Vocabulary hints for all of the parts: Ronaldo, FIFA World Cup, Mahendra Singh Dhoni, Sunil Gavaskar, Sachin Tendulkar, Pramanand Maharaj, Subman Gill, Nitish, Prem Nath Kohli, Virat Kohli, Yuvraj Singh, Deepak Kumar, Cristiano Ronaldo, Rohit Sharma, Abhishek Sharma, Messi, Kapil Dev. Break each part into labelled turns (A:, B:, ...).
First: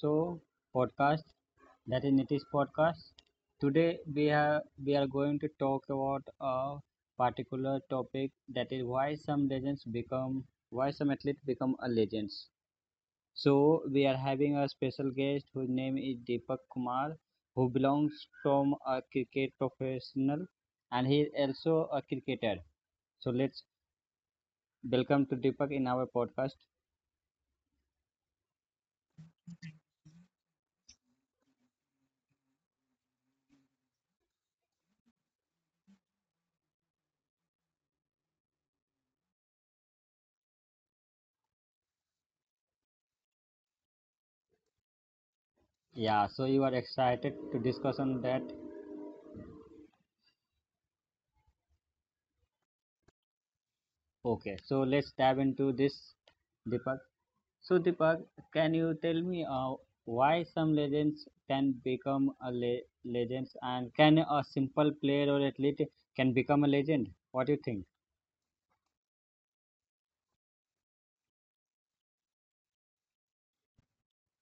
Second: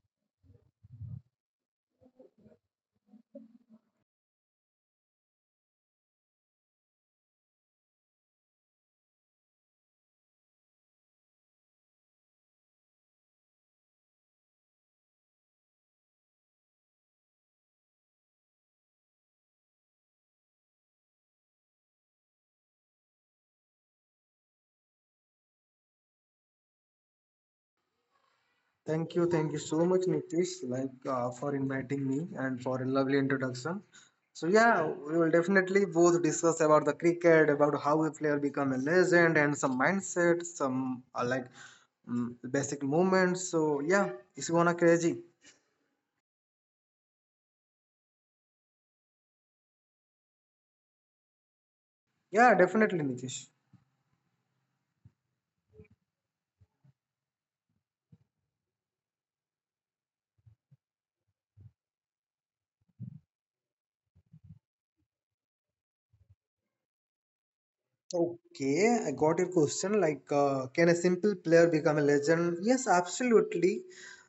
A: show podcast, that is Nitish podcast. Today we are going to talk about a particular topic, that is why some legends become, why some athletes become a legends. So we are having a special guest whose name is Deepak Kumar, who belongs from a cricket professional, and he is also a cricketer. So let's welcome to Deepak in our podcast.
B: Thank you so much, Nitish, for inviting me and for a lovely introduction. So yeah, we will definitely both discuss about the cricket, about how a player become a legend, and some mindset, some basic movements. So yeah, it's gonna crazy.
A: Yeah, so you are excited to discuss on that.
B: Yeah, definitely, Nitish.
A: Okay, so let's dive into this, Deepak. So Deepak, can you tell me why some legends can become a legends, and can a simple player or athlete can become a legend? What do you think?
B: Okay, I got your question. Can a simple player become a legend? Yes, absolutely.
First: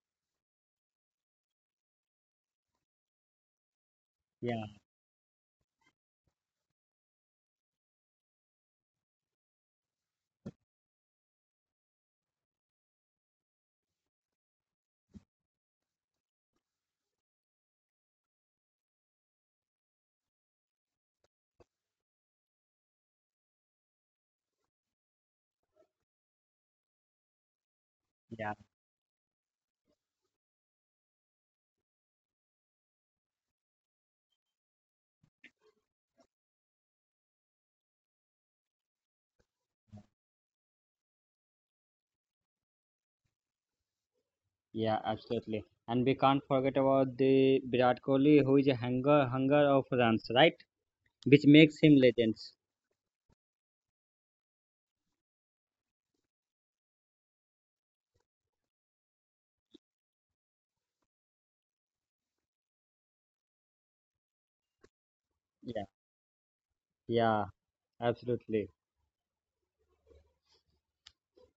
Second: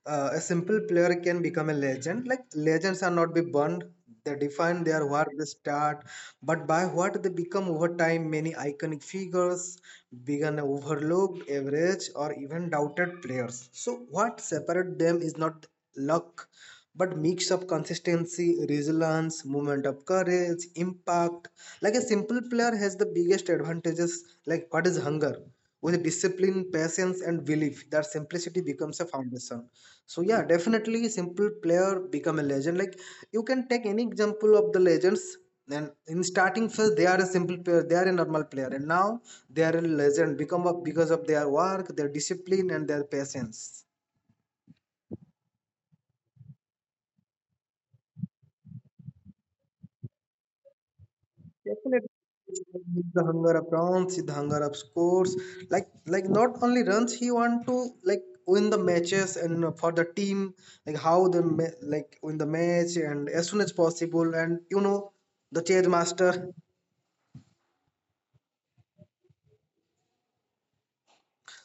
B: A simple player can become a legend. Like, legends are not be born. They
A: Yeah,
B: define their where they start, but by what they become over time. Many iconic figures began overlooked, average, or even doubted players. So, what separates them is not luck, but mix of consistency, resilience, movement of courage, impact, like a simple player has the biggest advantages, like what is hunger? With discipline, patience, and belief, that simplicity
A: yeah,
B: becomes a foundation. So yeah, definitely simple player become a legend. Like you can take any example of the legends. And in starting phase, they are a simple player, they are a normal player, and now they are a legend become of because of their work, their discipline, and their patience.
A: yeah, absolutely. And we can't forget about the Virat Kohli, who is a hunger of runs, right? Which makes
B: Definitely,
A: him legends.
B: the hunger of runs, the hunger of scores. Like not only runs, he want to like win the matches and for the team, like how the like win the match and as soon as possible. And you know the chase
A: Yeah,
B: master.
A: yeah, absolutely.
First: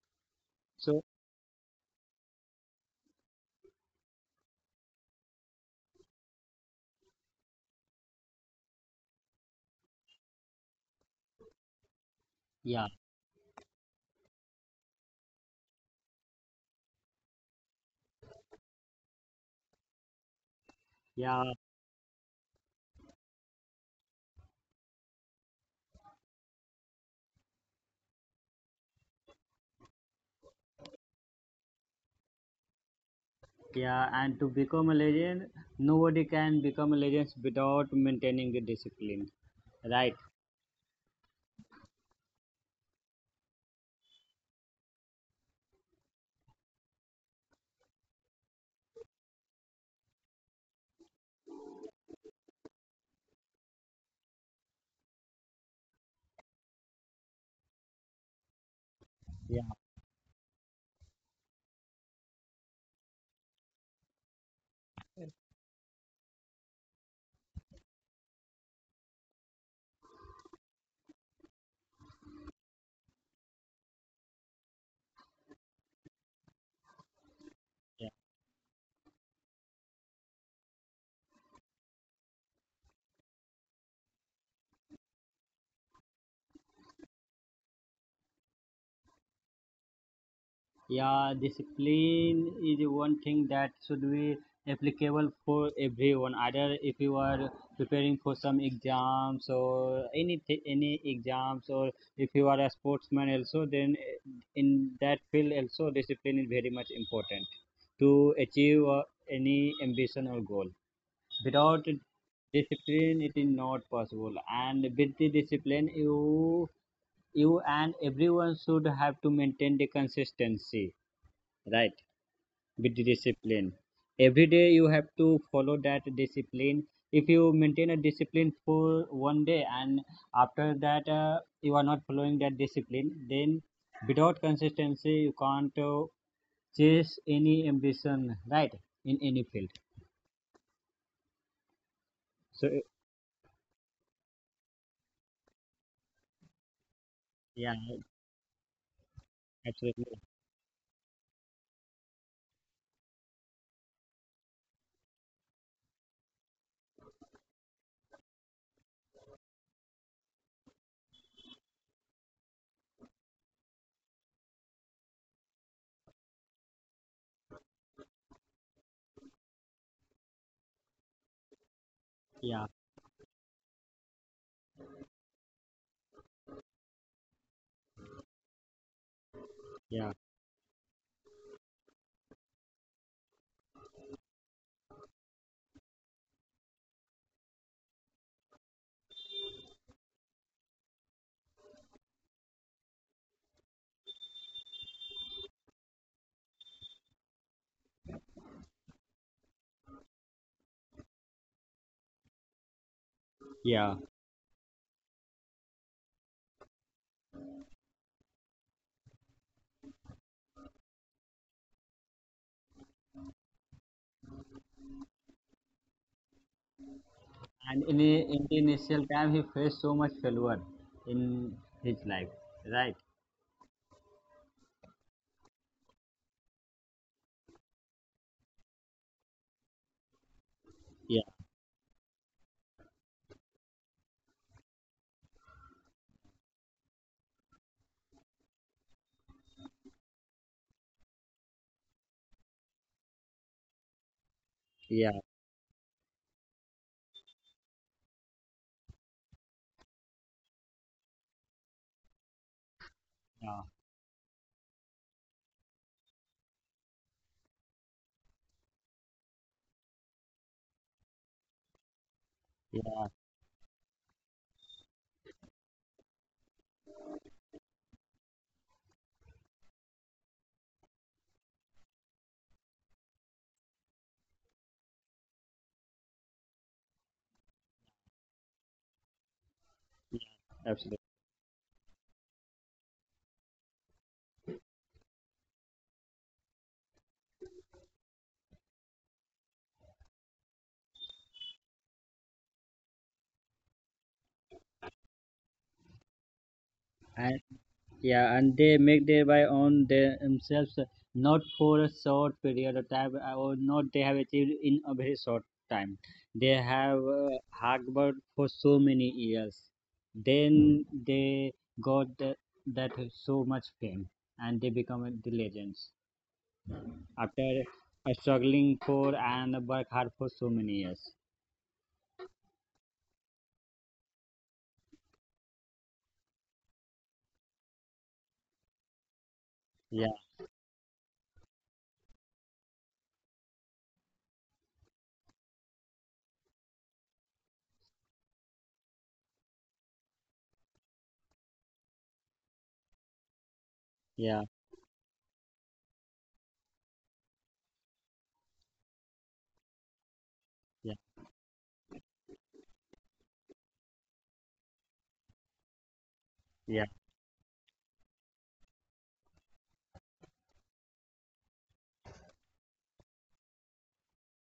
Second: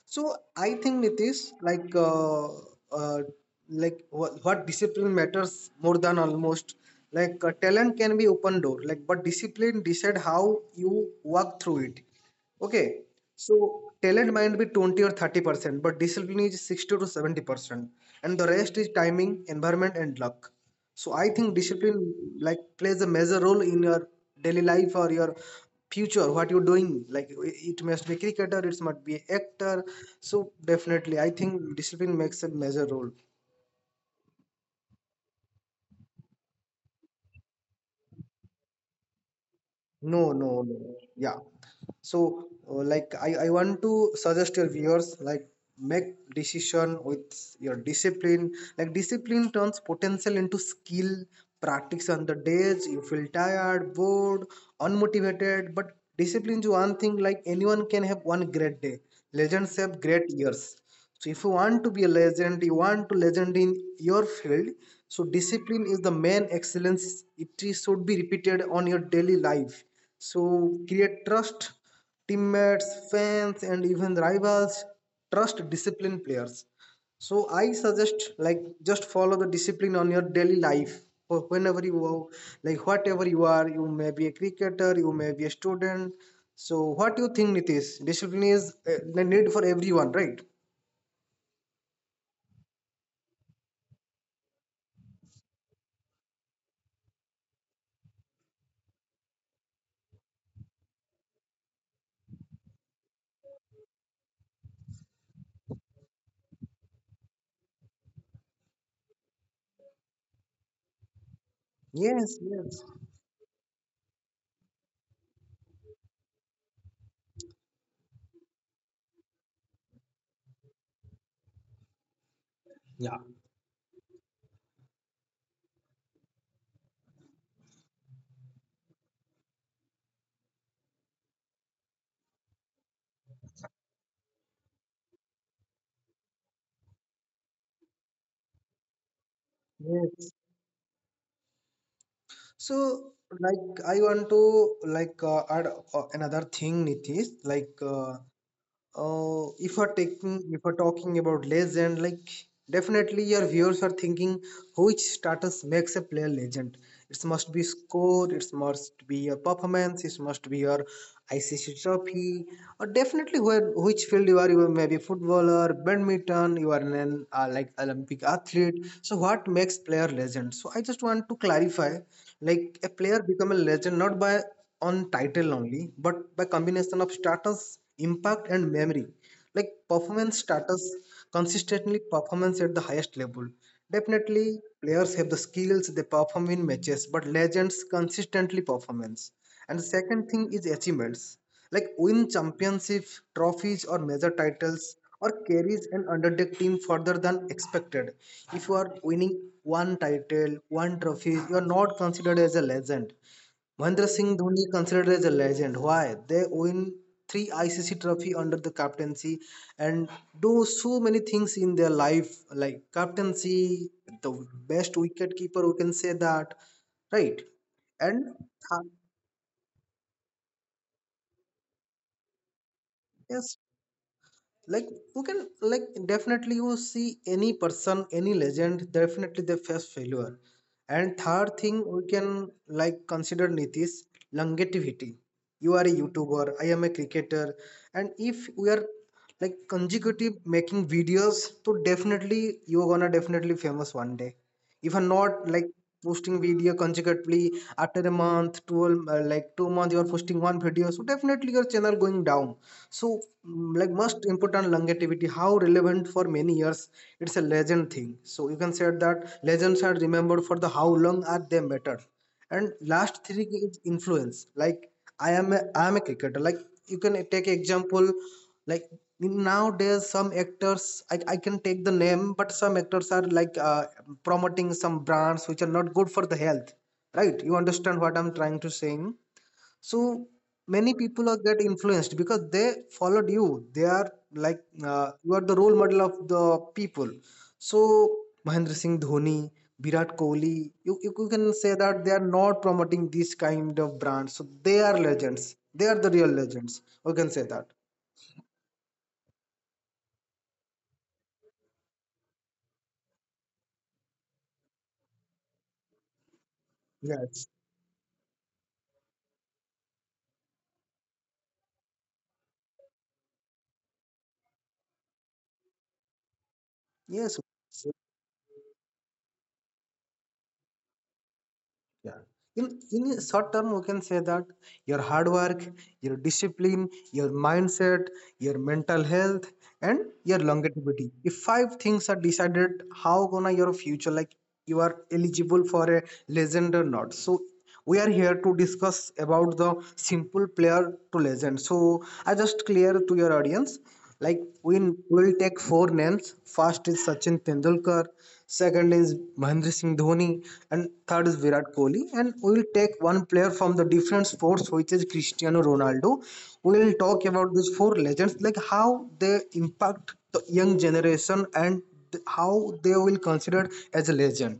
B: So I
A: So
B: think Nitish, uh, like what discipline matters more than almost. Talent can be open door, like but discipline decide how you walk through it.
A: yeah,
B: Okay, so talent might be 20 or 30%, but discipline is 60 to 70%, and the rest is timing, environment, and luck. So I
A: yeah.
B: think discipline like plays a major role in your daily life or your future, what you're doing. Like it must be cricketer, it must be actor. So definitely, I think discipline makes a major role.
A: Yeah, and to become a legend, nobody can become a legend without maintaining the discipline. Right.
B: No, no, no. Yeah. So I want to suggest your viewers like make decision with your discipline, like discipline turns potential into skill, practice on the days you feel tired, bored, unmotivated, but discipline is one thing. Like anyone can have one great day,
A: Yeah.
B: legends have great years. So if you want to be a legend, you want to legend in your field, so discipline is the main excellence. It should be repeated on your daily life, so create trust, teammates, fans, and even rivals. Trust disciplined players. So I suggest
A: Yeah.
B: like just follow the discipline on your daily life. Or whenever you are, like whatever you are, you may be a cricketer, you may be a student. So what do you think, Nitish? Discipline is the need for everyone, right?
A: Yeah. Discipline is one thing that should be applicable for everyone. Either if you are preparing for some exams or any exams, or if you are a sportsman also, then in that field also discipline is very much important to achieve any ambition or goal. Without
B: Yes, yes.
A: discipline it is not possible, and with the discipline you, you and everyone should have to maintain the consistency, right? With the
B: Yeah.
A: discipline, every day you have to follow that discipline. If you maintain a discipline for one day and after that you are not following that discipline, then without consistency you can't chase any ambition, right, in any field.
B: Yes.
A: So
B: So like I want to add another thing, Nitish.
A: yeah, absolutely.
B: If we're talking about legend, like definitely your viewers are thinking which status makes a player legend. It must be score, it must be your performance, it must be your ICC trophy, or definitely where which field you are. You are maybe footballer, badminton. You are an like Olympic athlete. So what makes player legend? So I just want to clarify,
A: Yeah.
B: like a player become a legend not by on title only, but by combination of status, impact, and memory. Like
A: Yeah,
B: performance status, consistently performance at the highest level. Definitely, players have the skills they perform in matches, but legends consistently performance. And the second thing is achievements, like win championship, trophies, or major titles, or carries an underdog team further than expected. If you are winning one title, one trophy, you are not considered as a legend.
A: yeah.
B: Mahendra Singh Dhoni considered as a legend. Why? They win three ICC trophy under the captaincy and do so many things in their life, like captaincy, the best wicket keeper, we can say that, right?
A: And in, the-
B: And
A: in the
B: th-
A: initial time, he faced so much failure in his life, right?
B: yes, like you can like definitely you see any person, any legend, definitely they face failure. And
A: Yeah,
B: third thing we can like consider, Nitish, longevity. You are a YouTuber, I am a cricketer, and if we are like consecutive making videos, so definitely you're gonna definitely famous one day. If you're
A: yeah,
B: not like posting video consecutively after a month, 12 uh, like 2 months you are posting one video, so definitely your channel going down. So
A: yeah,
B: like most important longevity, how relevant for many years. It's a legend thing, so you can say that legends are remembered for the how long are they matter. And
A: yeah,
B: last three is influence. Like I am a cricketer. Like you can take example, like nowadays some actors, I can take the name, but some actors are promoting some brands which are not good for the health, right? You understand what I'm trying to saying. So many
A: absolutely.
B: people are get influenced because they followed you. They are you are the role model of the people. So Mahendra Singh Dhoni, Virat Kohli, you can say that they are not promoting this kind of brands, so they are legends. They are the real legends, you can say
A: And
B: that.
A: yeah, and they make their by own themselves not for a short period of time or not they have achieved in a very short time. They have
B: Yes.
A: hard worked for so many years. Then they got the, that so much fame, and they become the legends
B: Yes.
A: after struggling for and work hard for so many years.
B: Yeah. in in short term we can say that your hard work, your discipline, your mindset, your mental health, and
A: Yeah,
B: your longevity, if five things are decided how gonna your future. Like you are eligible for a legend or not. So we are here to discuss about the simple player to legend. So I just clear to your audience, like
A: yeah,
B: we will take four names. First is Sachin Tendulkar, second is Mahendra Singh Dhoni, and
A: yeah,
B: third is Virat Kohli. And we will take one player from the different sports, which is Cristiano Ronaldo. We will
A: yeah.
B: talk about these four legends, like how they impact the young generation and how they will considered as a legend.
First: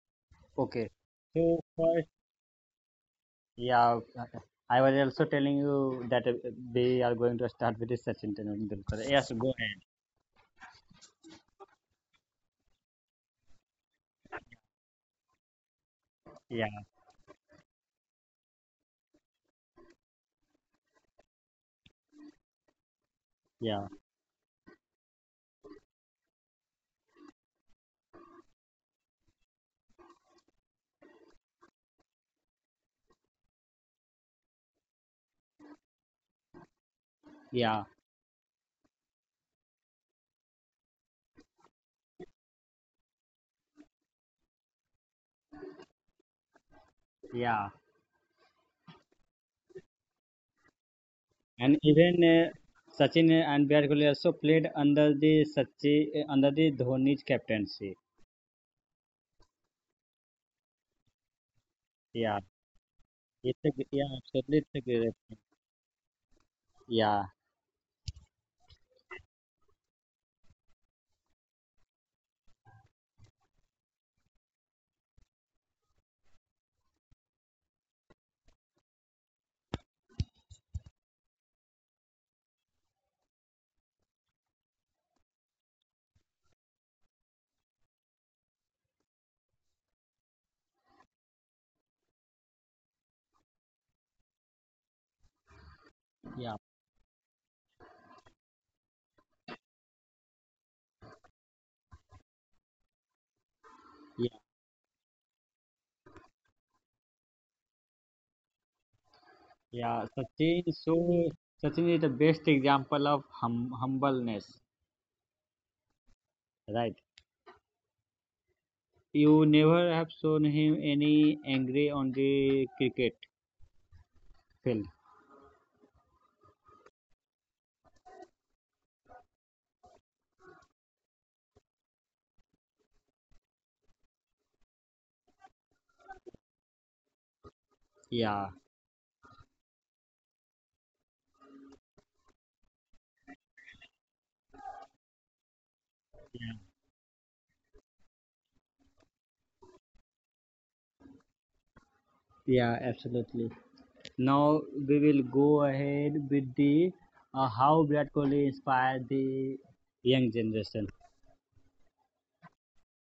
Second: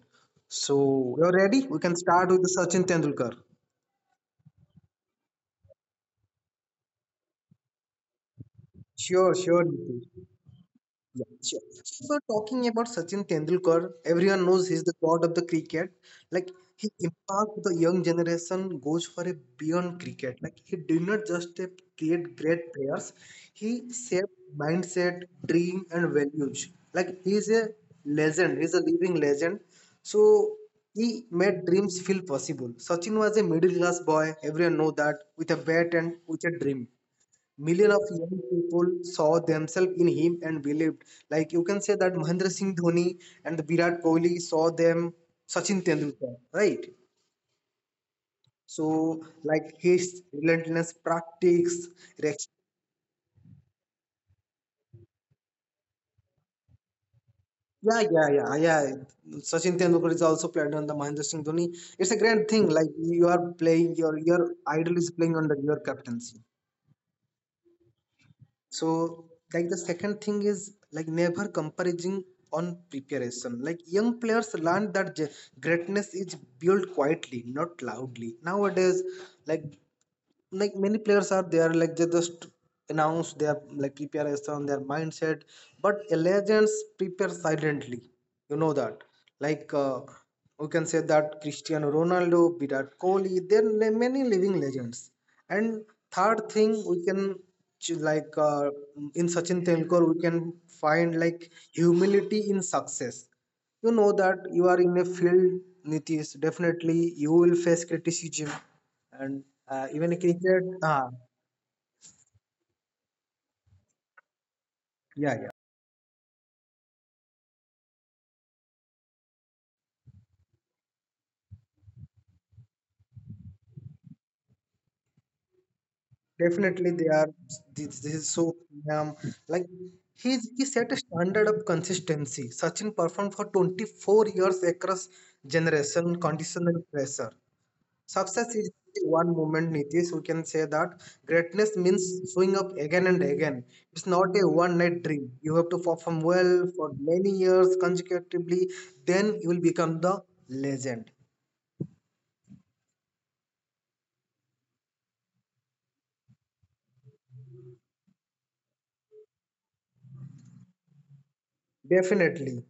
A: Okay.
B: So, you're
A: So
B: ready? We can
A: first,
B: start with the Sachin Tendulkar.
A: yeah, I was also telling you that we are going to start with Sachin Tendulkar. Yes,
B: Sure, sure. Nitin. Yeah, sure. So if we're talking about Sachin Tendulkar, everyone knows he's the god of the cricket. Like
A: yeah,
B: his impact with the young generation goes for a beyond cricket. Like he did not just create great players, he
A: yeah,
B: shaped mindset, dream, and values. Like he's a legend. He's a living legend. So he made dreams feel possible. Sachin was a middle class boy. Everyone know that, with a bat and with a dream.
A: yeah,
B: Millions of young people saw themselves in him and believed. Like you can say that Mahendra Singh Dhoni and Virat Kohli saw them Sachin Tendulkar, right?
A: yeah.
B: So like his relentless
A: And
B: practice,
A: even
B: reaction.
A: Sachin and Virat Kohli also played under the Sachin under the Dhoni's captaincy.
B: Yeah, yeah, yeah, yeah. Sachin Tendulkar is also played on the Mahendra Singh Dhoni. It's a
A: Yeah,
B: great thing. Like you are
A: it's a,
B: playing
A: yeah,
B: your
A: absolutely. It's a
B: idol is
A: great,
B: playing under your captaincy.
A: yeah,
B: So, like the second thing is like never comparing on preparation. Like young players learn that greatness is built quietly, not loudly. Nowadays, like like many players are there, like they just announce their like preparation, their mindset, but legends prepare silently. You know that, like uh, we can say that Cristiano Ronaldo, Virat Kohli, there are many living legends. And third
A: yeah.
B: thing we can ch- like uh, in Sachin Tendulkar we can find like humility in success. You know that you are in a field, Nitish, definitely you will face criticism. And
A: Yeah,
B: even a
A: Sachin,
B: cricket
A: so Sachin is the best example of humbleness,
B: yeah, yeah,
A: right? You never have shown him any angry on the cricket field.
B: definitely they are, this is so um, like he's, he set a standard of consistency. Sachin performed for 24 years across generation, condition, and pressure.
A: Yeah.
B: Success is one moment, Nitish, we can say that greatness means showing up again and again. It's not a one night dream. You have to perform well for many years consecutively, then you will become the legend.
A: Yeah, absolutely. Now we will go ahead with the how Virat Kohli inspired the young generation.
B: Definitely.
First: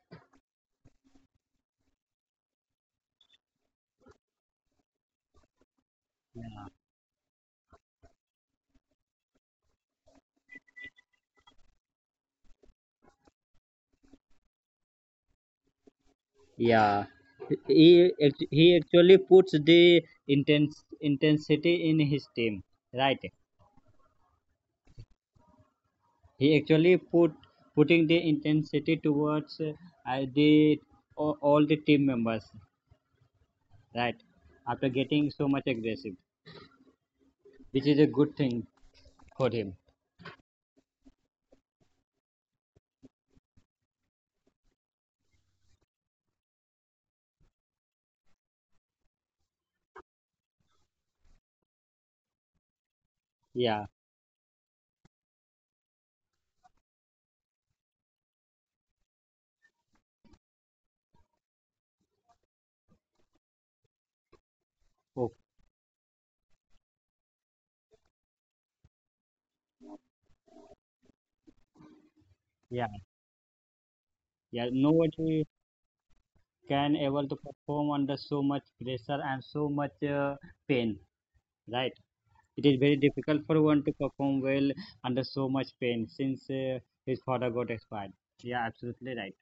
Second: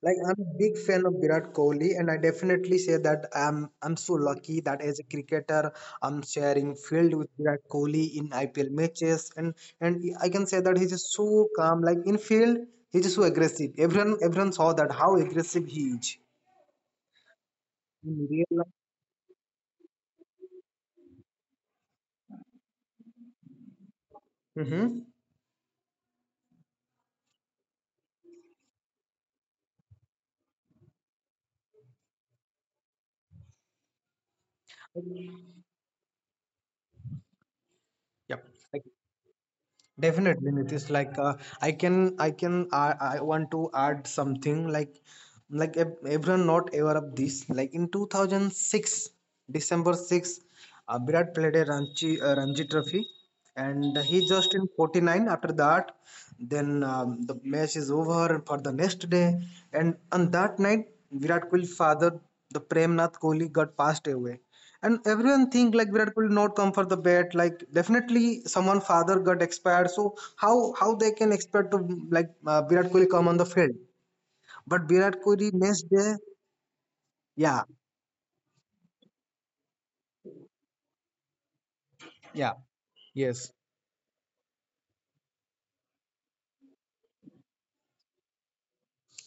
B: Like I'm a big fan of Virat Kohli, and I definitely say that I'm so lucky that as a cricketer I'm sharing field with Virat Kohli in IPL matches, and I can say that he's just so calm. Like in field, he's just so aggressive. Everyone saw that how aggressive he is
A: Yeah,
B: in real life.
A: he actually puts the intense intensity in his team, right?
B: Mm-hmm.
A: He actually putting the intensity towards the all the team members, right, after getting so much aggressive, which is a good
B: Yep.
A: thing for him.
B: Definitely, Nitish. I want to add something. Like everyone not aware of this. Like in 2006, December 6, December 6th, Virat played a Ranchi Ranji Trophy,
A: Yeah.
B: and he just in 49. After that, then the match is over for the next day, and on that night, Virat Kohli's father, the Prem Nath Kohli, got passed away and
A: Oh
B: everyone think like Virat Kohli not come for the bat. Like definitely someone father got expired. So how they can expect to
A: yeah.
B: Virat Kohli come on the field?
A: Yeah,
B: But Virat
A: nobody
B: Kohli next day,
A: can able to
B: yeah,
A: perform under so much pressure and so much pain, right?
B: yeah.
A: It is very difficult for
B: Yes.
A: one to perform well under so much pain since his father got expired. Yeah, absolutely right.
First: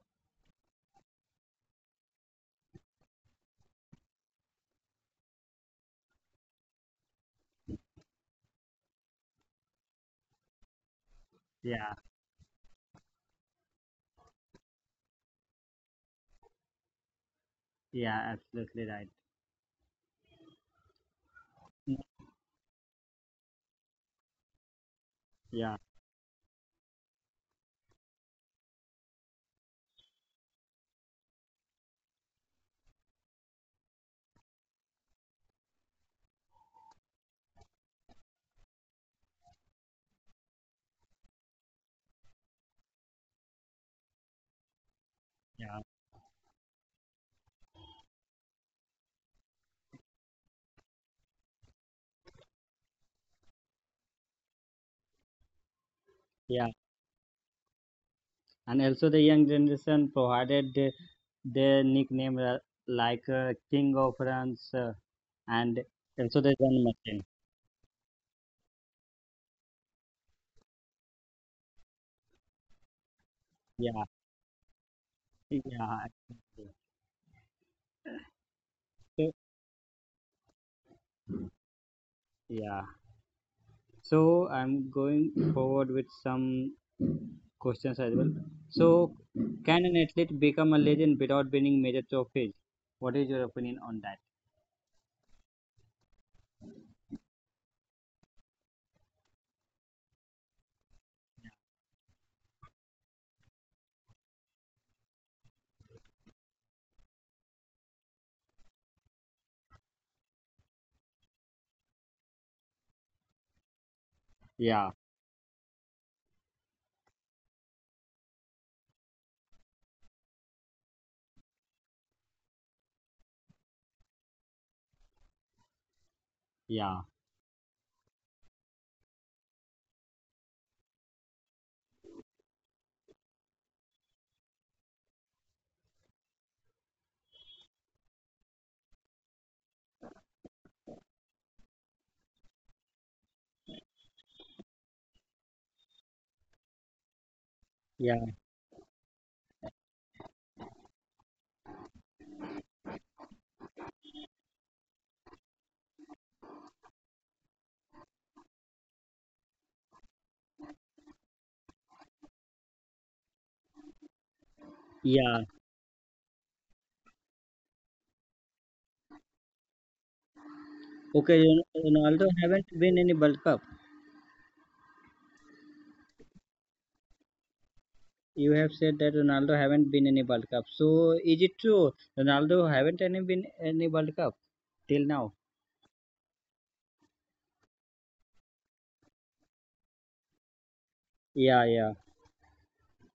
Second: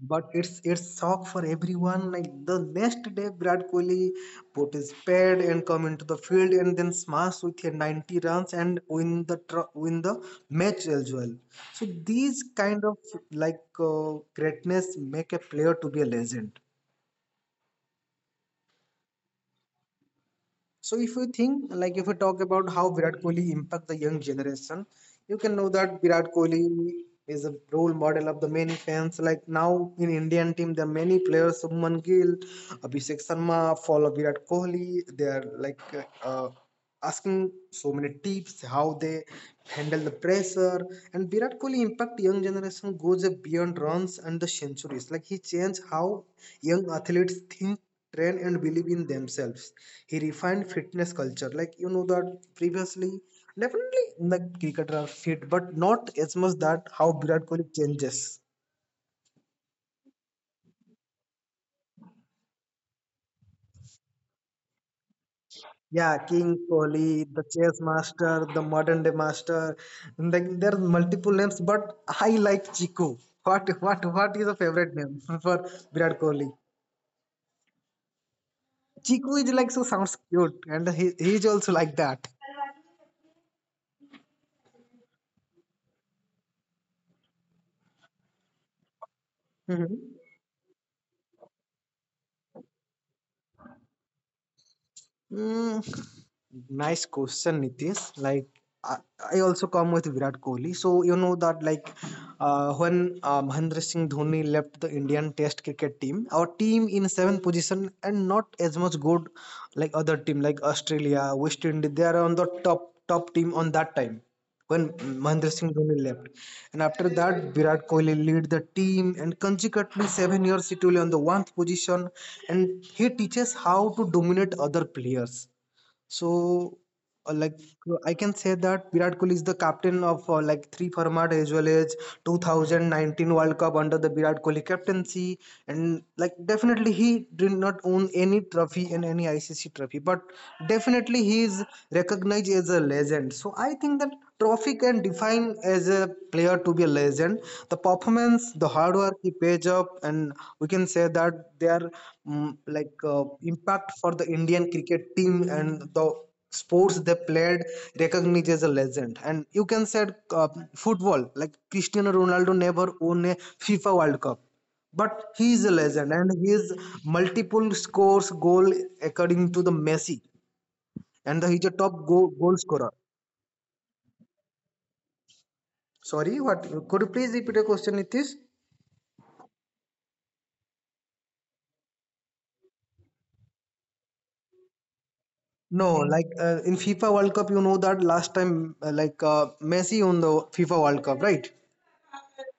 B: But it's shock for everyone. Like the next day, Virat Kohli put his pad and come into the field and then smash with a 90 runs and win the match as well. So
A: Yeah,
B: these kind of greatness make a player to be a legend.
A: yeah, absolutely right.
B: So if you think, like if you talk about how Virat Kohli impact the young generation, you
A: Yeah,
B: can know that Virat Kohli is a role model of the many fans. Like now in Indian team, there are many players, Subman Gill, Abhishek Sharma, follow Virat Kohli. They are like uh, asking so many tips how they handle the pressure, and Virat Kohli impact young generation goes beyond runs and the centuries. Like
A: yeah,
B: he changed how young athletes think, train, and believe in themselves. He refined fitness culture, like you know that previously, definitely the cricketers are fit but not
A: yeah,
B: as much that how Virat Kohli changes.
A: and also the young generation provided their nickname like King of Runs and
B: Yeah,
A: also the
B: King
A: run machine.
B: Kohli, the chess master, the modern day master. And then there are multiple names, but I like Chiku. What
A: Yeah,
B: what what is your favorite name
A: yeah,
B: for Virat Kohli?
A: exactly. So,
B: Chiku is like so sounds cute, and he is also like that.
A: yeah. So I'm going forward with some questions as well. So, can an athlete become a legend without winning major trophies? What is your opinion on that?
B: Mm, nice question, Nitish. Like, I, I also come with Virat Kohli. So, you know that, like, when Mahendra Singh Dhoni left the Indian Test cricket team, our team in seventh position and not as much good like other team like Australia, West Indies, they are on the top team on that time when
A: Yeah,
B: Mahendra Singh Dhoni left. And after that, Virat Kohli lead the team, and consequently, 7 years it will on the one position, and he teaches how to dominate other players.
A: yeah,
B: So uh, like I can say that Virat Kohli is the captain of like three format as well as 2019 World Cup under the Virat Kohli captaincy, and like definitely he did not own any trophy in any ICC trophy, but definitely he is recognized as a legend. So I think that trophy can define as a player to be a
A: yeah,
B: legend, the performance, the hard work he pays up, and we can say that their impact for the Indian cricket team and the sports they played recognized as a legend. And you can say, uh, football, like Cristiano Ronaldo never won a FIFA World Cup,
A: yeah.
B: but he is a legend, and he is multiple scores goal according to the Messi.
A: Okay,
B: And he is a
A: Ronaldo
B: top
A: haven't win
B: goal
A: any World
B: scorer.
A: Cup.
B: Sorry, what, could you please repeat your question,
A: You have
B: Nitish?
A: said that Ronaldo haven't been in a World Cup. So is it true? Ronaldo haven't any been in a World Cup till now.
B: No, like in FIFA World Cup, you know that last time, Messi won the FIFA World
A: Yeah,
B: Cup,
A: yeah.
B: right?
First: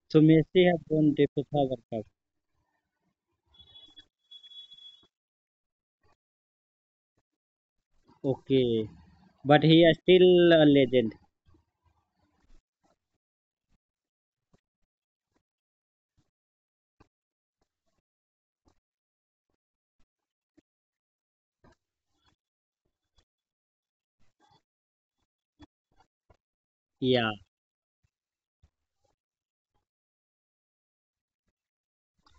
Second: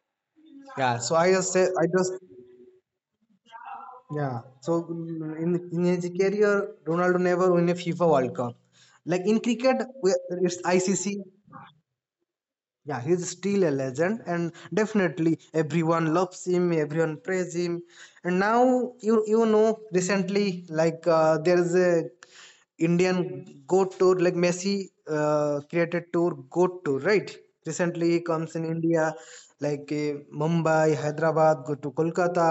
A: So Messi have
B: Yeah, so
A: won
B: i
A: the
B: just
A: FIFA
B: say
A: World
B: i
A: Cup.
B: just Yeah. So in his career, Ronaldo never won a FIFA World Cup.
A: Okay,
B: Like in
A: but
B: cricket,
A: he is
B: we-
A: still
B: it's
A: a legend.
B: ICC. Yeah, he's still a legend, and definitely everyone loves him. Everyone praise him. And now you know recently, like there is a Indian Goat Tour, like Messi created tour Goat Tour, right?
A: Yeah,
B: Recently he comes in India, like Mumbai, Hyderabad, go to Kolkata,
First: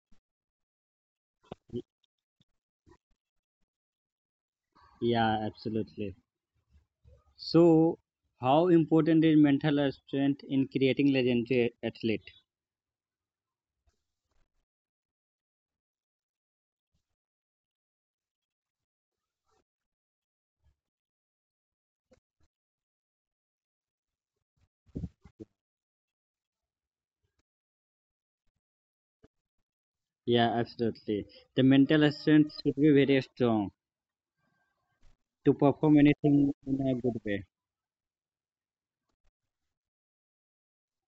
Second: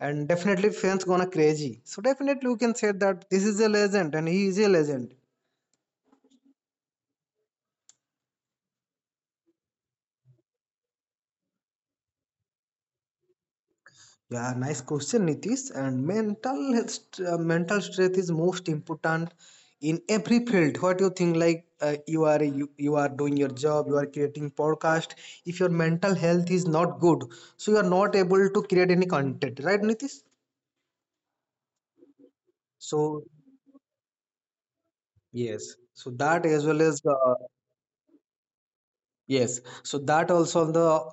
B: and definitely fans gonna crazy. So definitely we can say that this is a legend, and he is a legend.
A: yeah, absolutely. So how important is mental strength in creating legendary athlete?
B: Yeah, nice question, Nitish. And mental health, mental strength is most important in every field. What do you think? Like you are doing your job, you are creating podcast. If your mental health is not good, so you are not able to create any content, right, Nitish?
A: Yeah, absolutely. The mental strength should be very
B: So
A: strong to
B: yes,
A: perform
B: so
A: anything
B: that as
A: in a
B: well as
A: good way.
B: Yes, so that also on the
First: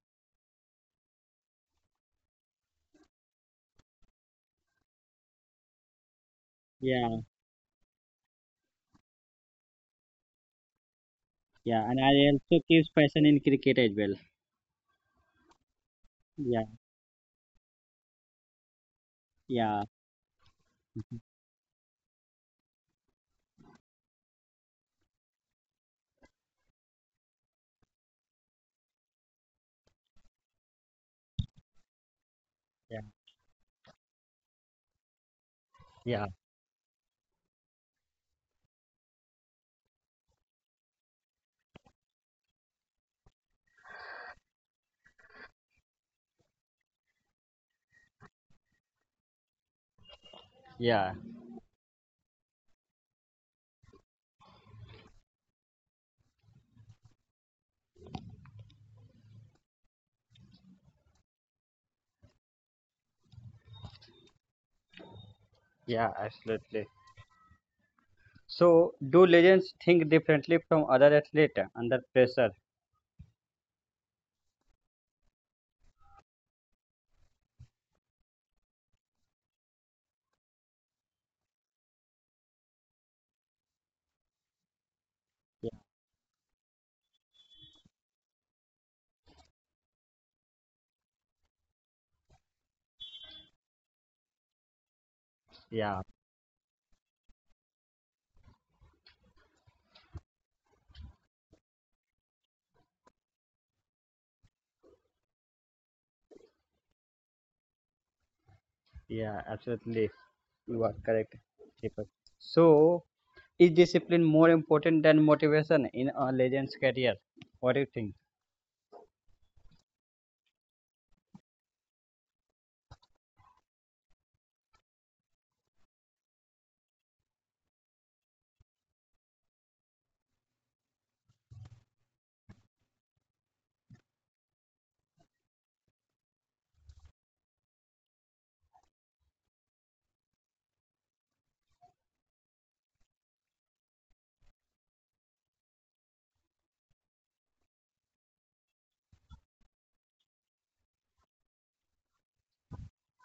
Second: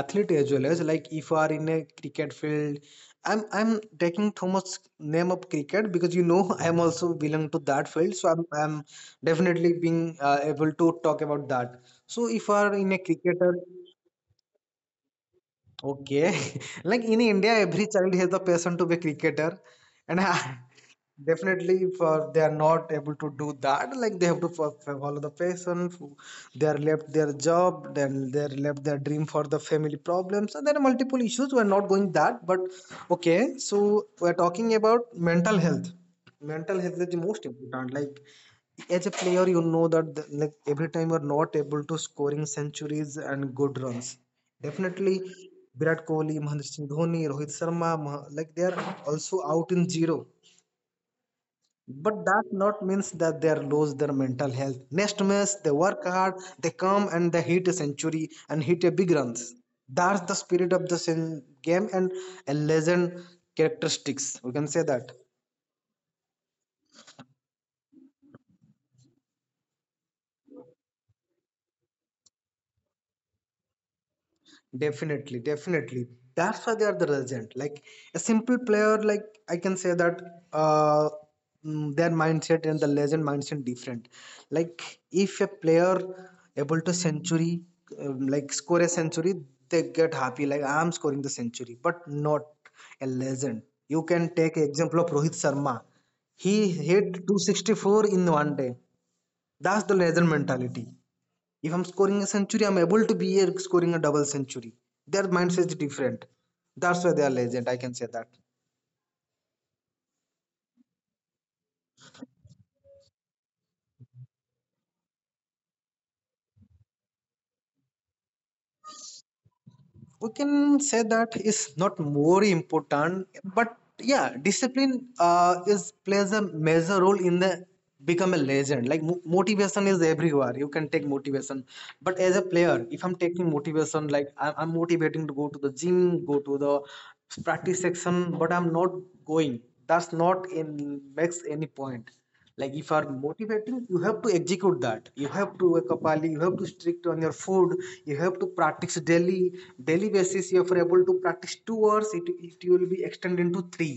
B: athlete as well as like if you are in a cricket field. I'm taking too much name of cricket because you know I'm also
A: Yeah,
B: belong to that field, so I'm definitely being able to talk about that.
A: yeah, and
B: So
A: I
B: if you are
A: also
B: in a
A: keeps passion
B: cricketer.
A: in cricket as well.
B: Okay.
A: Yeah.
B: Like in India, every child has the passion to be a cricketer, and
A: Yeah,
B: definitely if they are not able to do that, like they have to follow the passion. They are left their job, then they are left their dream for the family problems, and there are multiple issues. We are not going that, but
A: yeah,
B: okay. So we are talking about mental health. Mental
A: yeah,
B: health is the most important. Like as a player, you know that like every time you're not able to scoring centuries and good runs, definitely Virat Kohli, Mahendra Singh Dhoni, Rohit Sharma, like they are also out in zero.
A: yeah,
B: But that not means that they are lose their mental health. Next match they work hard, they come and they hit a century and hit a big runs. That's the spirit of the game and a legend characteristics, we can say that.
A: yeah, absolutely. So, do legends think differently from other athletes under pressure?
B: Definitely, definitely. That's why they are the resident. Like a simple player, like I can say that uh, their mindset and the legend mindset different. Like if a
A: Yeah,
B: player able to century, like score a century, they get happy. Like I am scoring the century, but not a legend. You can take example of Rohit Sharma.
A: yeah,
B: He hit 264 in one day. That's the legend mentality. If I'm scoring a century, I'm able to be here scoring a double century. Their mindset is different. That's why they are legend. I can say that.
A: yeah, absolutely. You are correct, Deepak. So, is discipline more important than motivation in a legend's career? What do you think?
B: We can say that is not more important, but yeah, discipline is plays a major role in the become a legend. Like motivation is everywhere. You can take motivation, but as a player, if I'm taking motivation, like I'm motivating to go to the gym, go to the practice section, but I'm not going, that's not in makes any point. Like if you're motivating, you have to execute that. You have to wake up early, you have to strict on your food, you have to practice daily basis. If you're able to practice 2 hours, it will be extended into three.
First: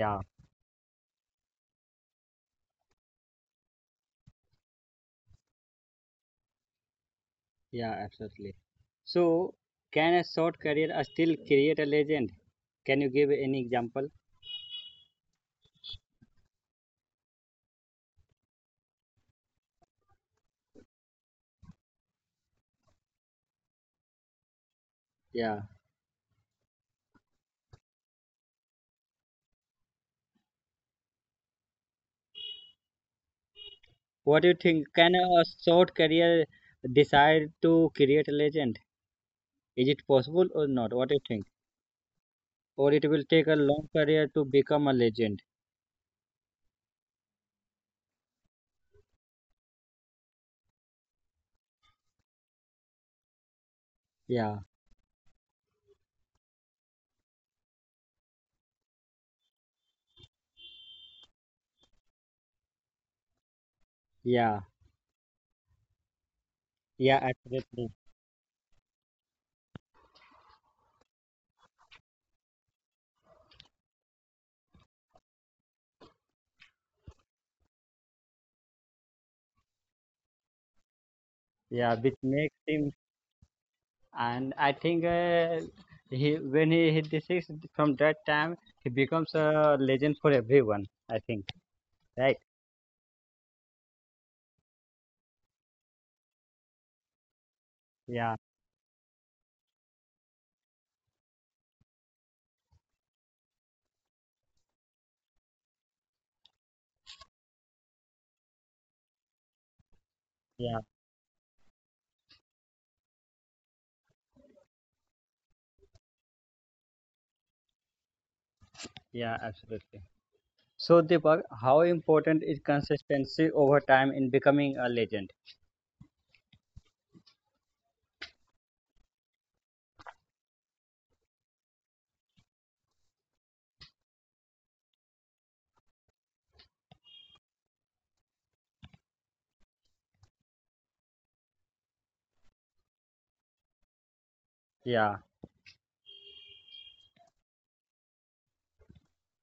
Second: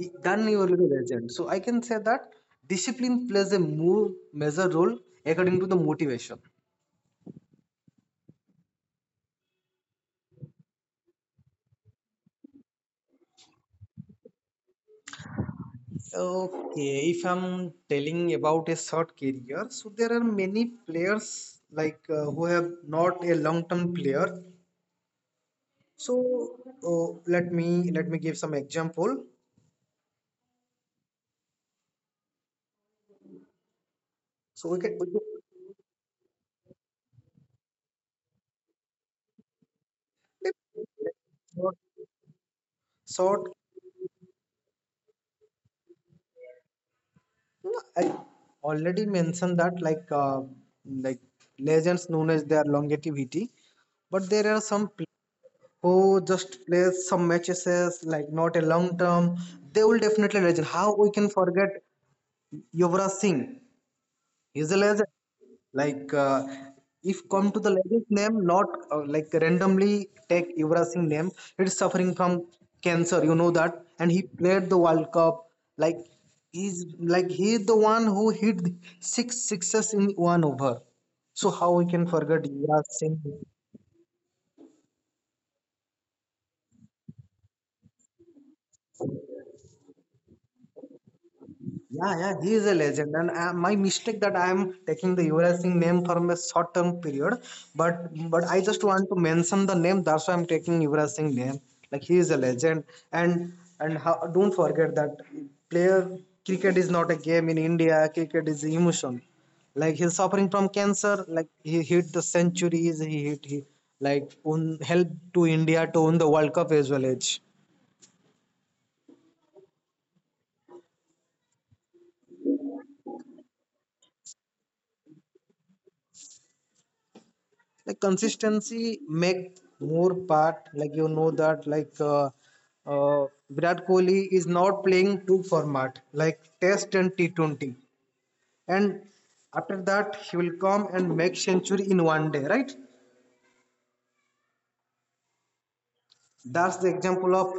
B: Then you will be legend. So I can say that discipline plays a more major role according to the motivation.
A: yeah, absolutely. So, can a short career still create a legend? Can you give any example?
B: Okay, if I'm telling about a short career, so there are many players like who have not a long-term player.
A: Yeah.
B: So let me give some example.
A: What do you
B: So
A: think?
B: we
A: Can
B: can
A: a short career decide to create a legend? Is it possible or not? What do you think? Or it will take a
B: short.
A: long career to become a legend.
B: No, I already mentioned that like like legends known as their longevity, but
A: Yeah,
B: there are some players who just plays some matches like not a long term. They will definitely legend. How we can forget? Yuvraj
A: yeah,
B: Singh. He's a legend.
A: yeah,
B: Like
A: absolutely.
B: if come to the legend name, not like randomly take Yuvraj Singh name. He's suffering from cancer, you know that, and he played the World Cup. Like he's the one who hit six sixes in one
A: Yeah,
B: over.
A: which makes
B: So
A: him,
B: how we can forget Yuvraj Singh?
A: and I think he when he hit the six, from that time, he becomes a legend for everyone. I think, right?
B: Yeah, yeah, he is a legend. And my mistake that I am taking the Yuvraj Singh name from a short term period,
A: Yeah,
B: but I just want to mention the name. That's why I'm taking Yuvraj Singh name. Like he is a legend, and and how, don't forget that player, cricket is not a game in India. Cricket is emotion.
A: yeah,
B: Like he's suffering from cancer. Like he hit the centuries. He hit, he like own helped to India to win the World Cup as well. Age.
A: yeah, absolutely. So, Deepak, how important is consistency over time in becoming a legend?
B: Like consistency make more part, like you know that like Virat Kohli is not playing two format like Test and T20, and after that he will come and make century in one day, right?
A: Yeah.
B: That's the example of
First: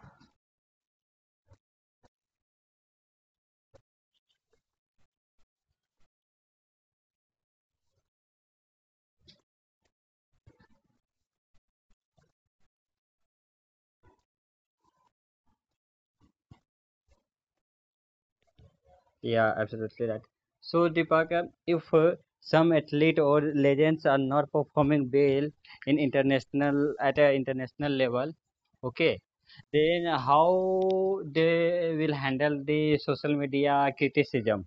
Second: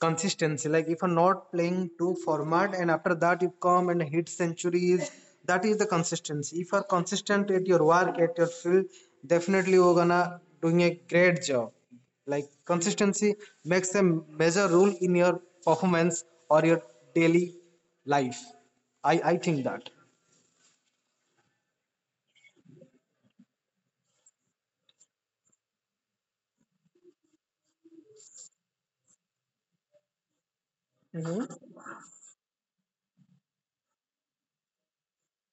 B: consistency. Like if you're not playing two format and after that you come and hit centuries, that is the consistency. If you're consistent at your work, at your field, definitely you're gonna doing a great job. Like consistency makes a major role in your performance or your daily life. I think that.
A: Yeah, absolutely right. So, Deepika, if some athlete or legends are not performing well in international at an international level, okay, then how they will handle the social media criticism?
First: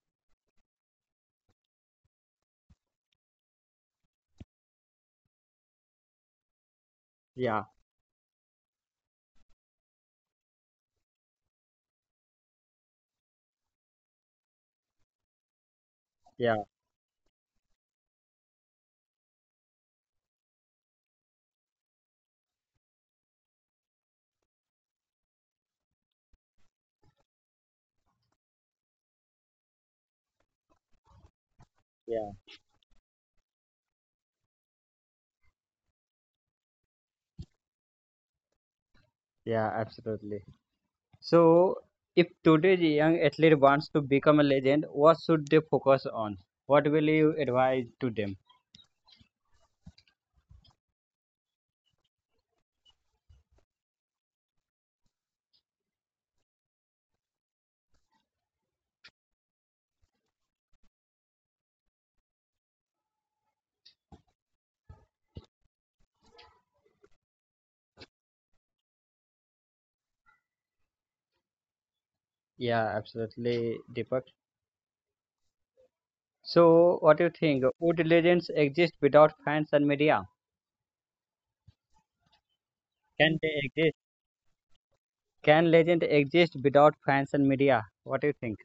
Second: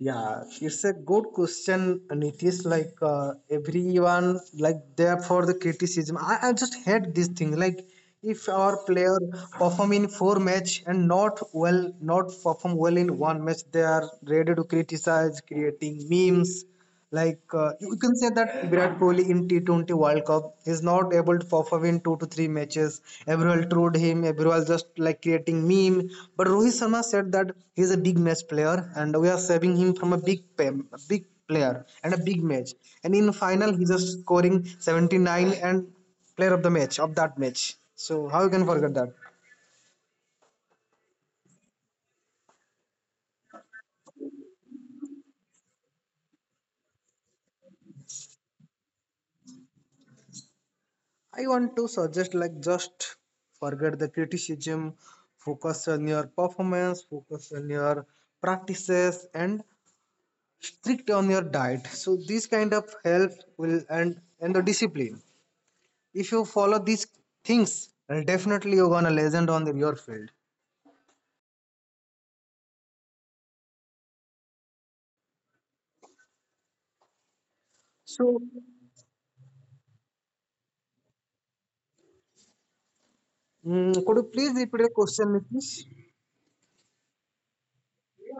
B: Yeah, it's a good question, Nitish. Like everyone, like there for the criticism. I just hate this thing.
A: Yeah,
B: Like if our player perform in four match and not well, not perform well in one match, they are ready to criticize, creating memes,
A: yeah,
B: like you can say that Virat Kohli in T20 World Cup is not able to perform in two to three matches. Everyone trolled him. Everyone just like creating meme. But Rohit Sharma said that he is a big match player, and we are saving him from a big player and a big match.
A: yeah,
B: And in final he just scoring 79 and player of the match of that match. So how you can forget that?
A: yeah, absolutely. So, if today's young athlete wants to become a legend, what should they focus on? What will you advise to them?
B: I want to suggest like just forget the criticism, focus on your performance, focus on your practices, and strict on your diet. So this kind of help will and the discipline. If you follow these things, then definitely you're gonna legend on your field.
A: Yeah, absolutely, Deepak. So, what do you think? Would legends
B: So
A: exist without fans and media? Can they exist?
B: could you please repeat the question,
A: Can
B: please?
A: legend exist without fans and media? What do you think?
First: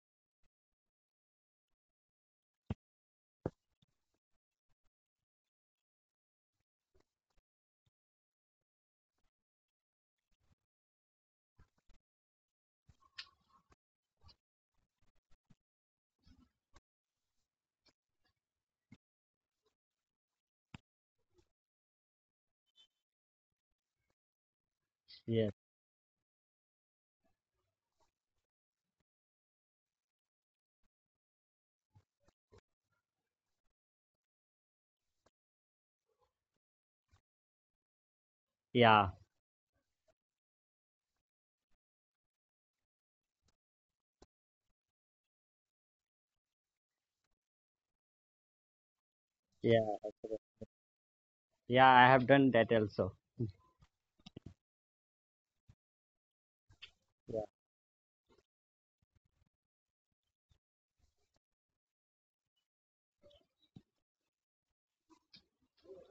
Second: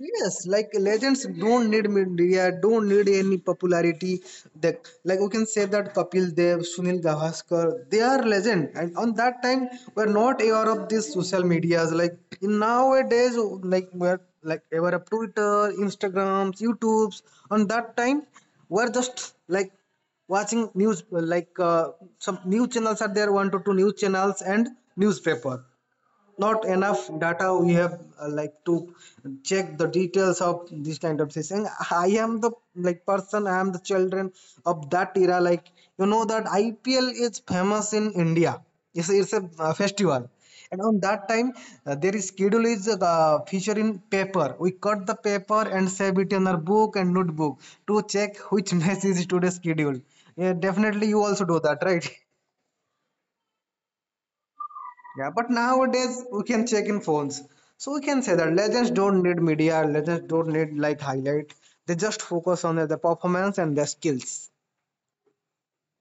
B: Yes, like legends don't need media, don't need any popularity. They, like we can say that Kapil Dev, Sunil Gavaskar, they are legend. And on that time, we're not aware of these social medias. Like in nowadays, like we're like aware of Twitter, Instagrams, YouTubes. On that time, we're just like watching news, like some news channels are there, 1 to 2 news channels and
A: Yes.
B: newspaper, not enough data we have like to check the details of this kind of thing. I am the like person, I am the children of that era, like you know that IPL is famous in India. it's,
A: Yeah.
B: a- it's a uh, festival. And on that time, there is schedule is feature in paper. We cut the paper and save it in our book and notebook to check which match is today's
A: Yeah.
B: schedule. Yeah,
A: Absolutely.
B: definitely, you also do that,
A: Yeah.
B: right?
A: I have done that also.
B: Yeah, but nowadays we can check in phones.
A: Yeah.
B: So we can say that legends don't need media, legends don't need like highlight. They just focus on the performance and their skills.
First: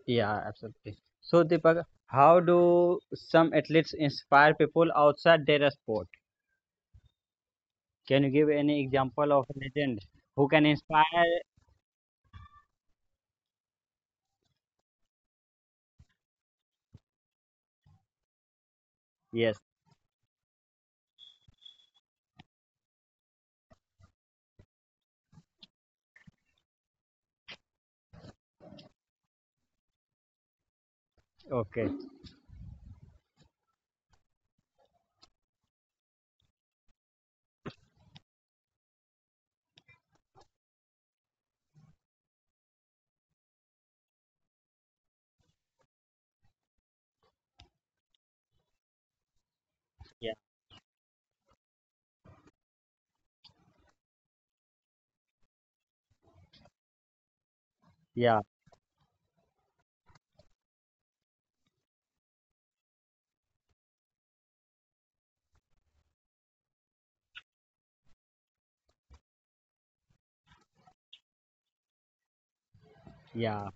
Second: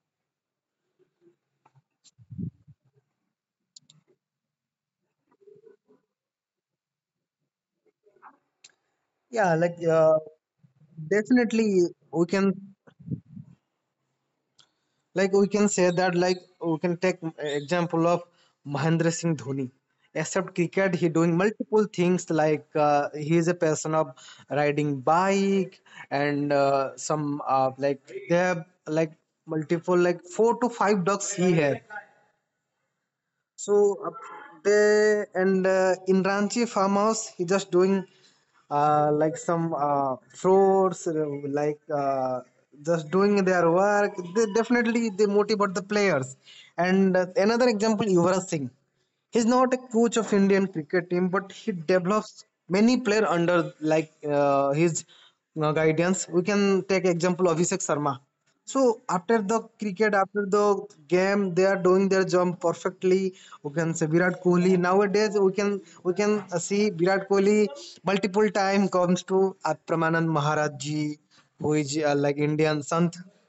A: Yeah. Absolutely. So, Deepak, how do some athletes inspire people outside their sport? Can you give any example of a
B: Yeah,
A: legend
B: like
A: who can inspire?
B: definitely we can, like we can say that, like we can take example of Mahendra Singh
A: Yes.
B: Dhoni. Except cricket, he doing multiple things, like he is a person of riding bike, and some like they have like multiple, like 4 to 5 ducks he have.
A: Okay.
B: So up there, and in Ranchi farmhouse, he just doing like some fruits, like just doing their work. They definitely they motivate the players. And another example, Yuvraj Singh. He's not a
A: Yeah.
B: coach of Indian cricket team, but he develops many player under like his guidance. We can take example of Abhishek
A: Yeah.
B: Sharma. So after the cricket, after the game, they are doing their job perfectly. We can say Virat Kohli. Nowadays, we can see Virat Kohli multiple time comes to Pramanand Maharaj ji, who is like Indian Sant.
A: Yeah.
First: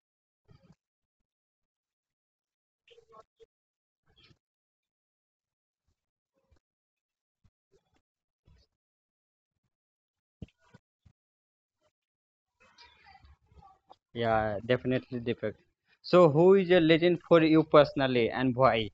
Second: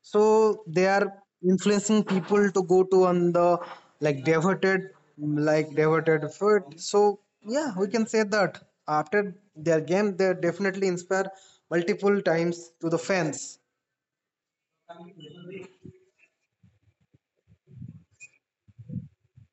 B: So they are influencing people to go to on the like devoted like devoted foot. So yeah, we can say that after their game, they definitely inspire multiple times to the fans.
A: Yeah, definitely Deepak. So, who is a legend for you personally and why?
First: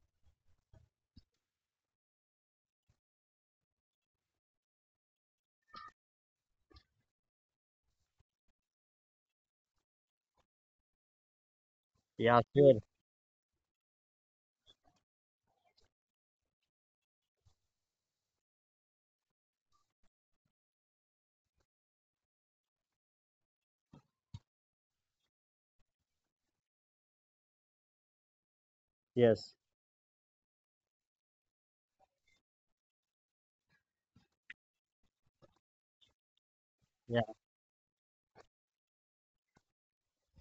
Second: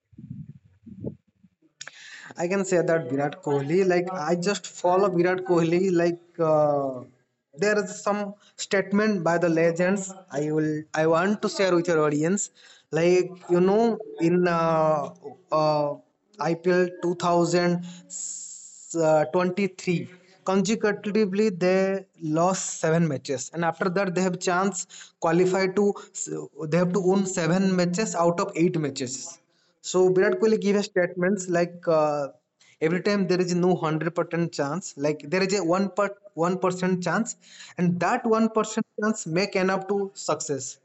B: I can say that Virat Kohli, like I just follow Virat Kohli. Like there is some statement by the legends. I want to share with your audience.
A: Yeah, sure.
B: Like you know, in uh, IPL 2023, consecutively they lost 7 matches, and after that they have chance qualify to. They have to win 7 matches out of 8 matches.
A: Yes.
B: So Virat Kohli gave a statements, like every time there is no 100% chance, like there is a 1% chance,
A: Yeah,
B: and that 1% chance make enough to success.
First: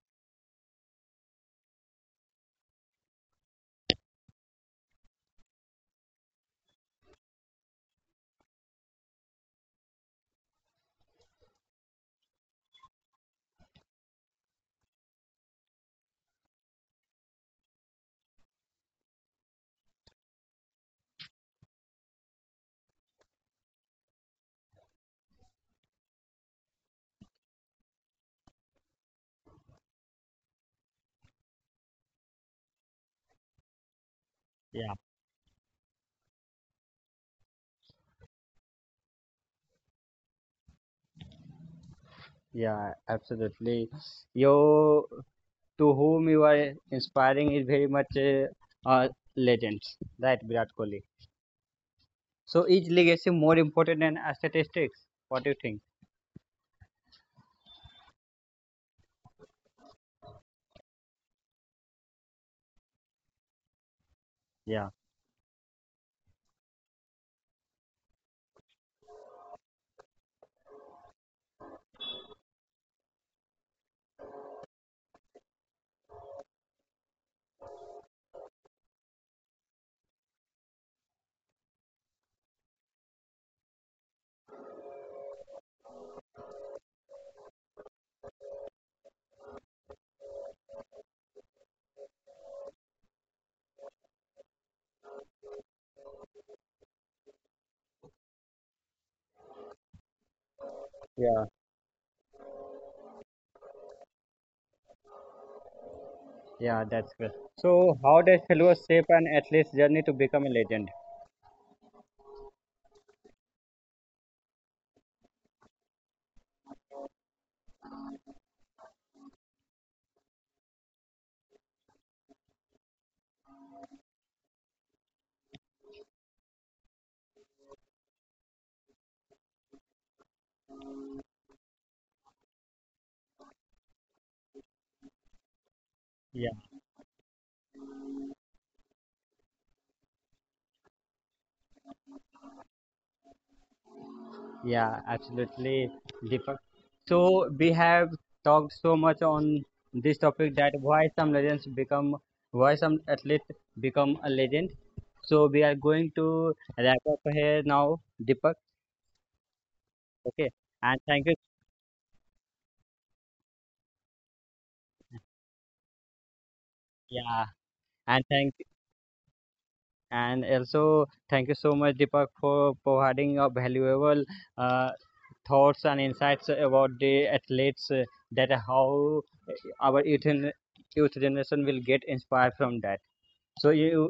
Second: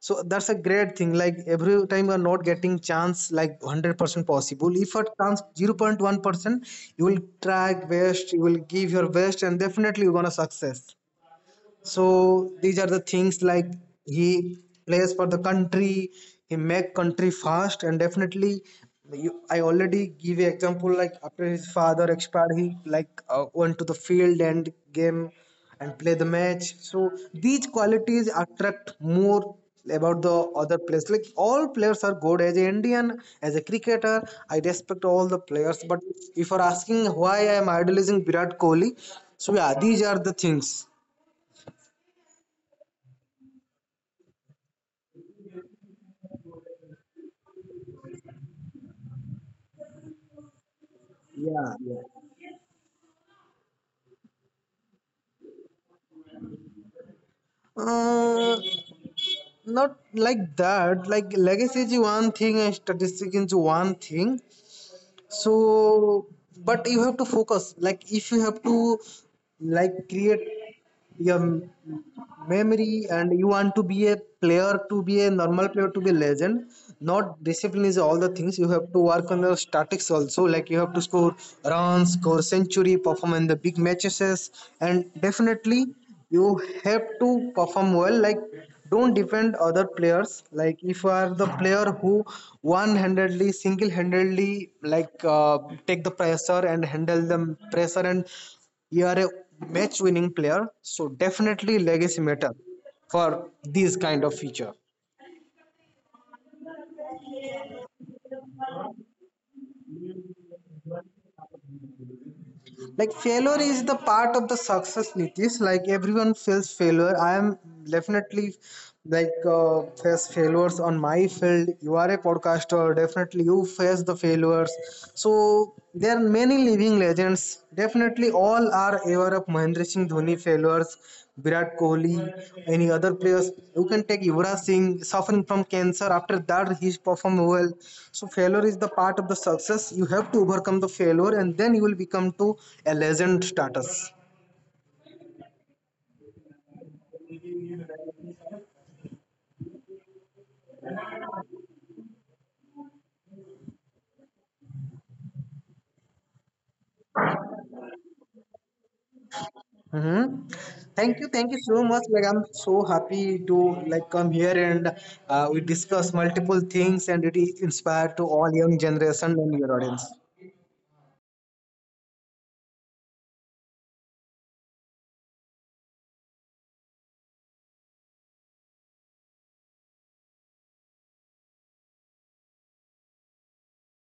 B: So that's a great thing. Like every time you are not getting chance, like 100% possible. If a chance 0.1%, you will try best, you will give your best, and definitely you're gonna success. So these are the things, like he plays for the country, he make country fast, and definitely, you, I already give you example, like after his father expired, he like went to the field and game and play the match. So these qualities attract more about the other players. Like all players are good as an Indian, as a cricketer. I respect all
A: yeah,
B: the players, but if you're asking why I am idolizing Virat Kohli, so yeah, these are the things.
A: yeah, absolutely. You, to whom you are inspiring is very much a, uh, legend, right, Virat Kohli.
B: Yeah, yeah.
A: So, is legacy more important than statistics? What do you think?
B: Uh, not like that. Like legacy is one thing and statistic is one thing.
A: Yeah,
B: So, but you have to focus. Like if you have to, like create your memory, and you want to be a player, to be a normal player, to be a legend, not discipline is all the things. You have to work on the statics also, like you have to score runs, score century, perform in the big matches, and definitely you have to perform well. Like don't depend other players. Like if you are the player who one-handedly, single-handedly, like take the pressure and handle the pressure, and you are a match winning player,
A: yeah,
B: so definitely legacy matter for these kind of feature.
A: yeah, that's good. So, how does failure shape an athlete's journey to become a legend?
B: Like failure is the part of the success, Nitish. Like everyone feels failure. I am definitely like face failures on my field. You are a podcaster, definitely you face the failures. So there are many living legends. Definitely all are aware of Mahendra Singh Dhoni failures. Virat Kohli, any other players. You can take Yuvraj Singh suffering from cancer. After
A: Yeah.
B: that, he performed well. So failure is the part of the success. You have to overcome the failure, and then you will become to a legend status.
A: Yeah, absolutely, Deepak. So we have talked so much on this topic that why some legends become, why some athletes become a legend. So we are going to wrap up here now, Deepak.
B: Mhm.
A: Okay,
B: Thank
A: and
B: you
A: thank
B: so
A: you.
B: much. Like I'm so happy to like come here and we discuss multiple things, and it is
A: Yeah,
B: inspired to
A: and
B: all young
A: thank,
B: generation and your audience.
A: and also thank you so much, Deepak, for providing a valuable uh, thoughts and insights about the athletes that how our youth, youth generation will get inspired from that. So you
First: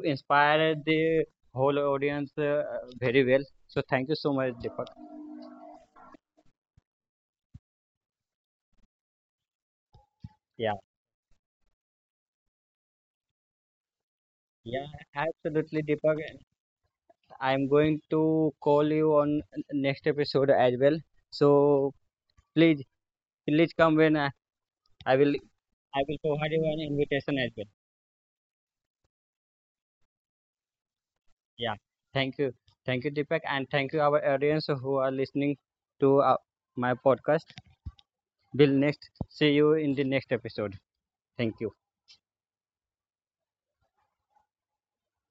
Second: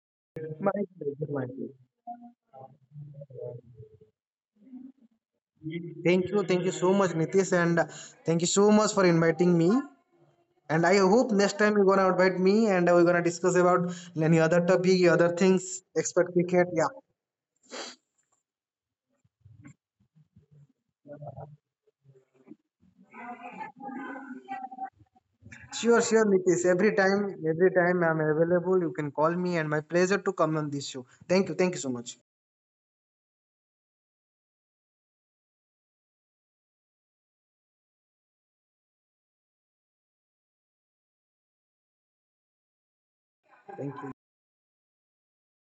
B: My
A: inspired the
B: pleasure, my pleasure.
A: whole audience very well. So thank you so much, Deepak.
B: Thank you so much, Nitish, and thank you so much for inviting me.
A: Yeah,
B: And I hope next time you're gonna invite me and we're gonna discuss about any other
A: yeah,
B: topic, other
A: absolutely,
B: things,
A: Deepak.
B: expert cricket. Yeah.
A: I'm going to call you on next episode as well. So please, please come when I will, I
B: Sure,
A: will
B: sure,
A: provide you
B: Nitish.
A: an invitation as well.
B: Every time I'm available, you can call me and my pleasure to come on this show. Thank you.
A: Yeah,
B: Thank you so much.
A: thank you, thank you, Deepak, and thank you our audience who are listening to my podcast. Will next see you in the next episode. Thank you.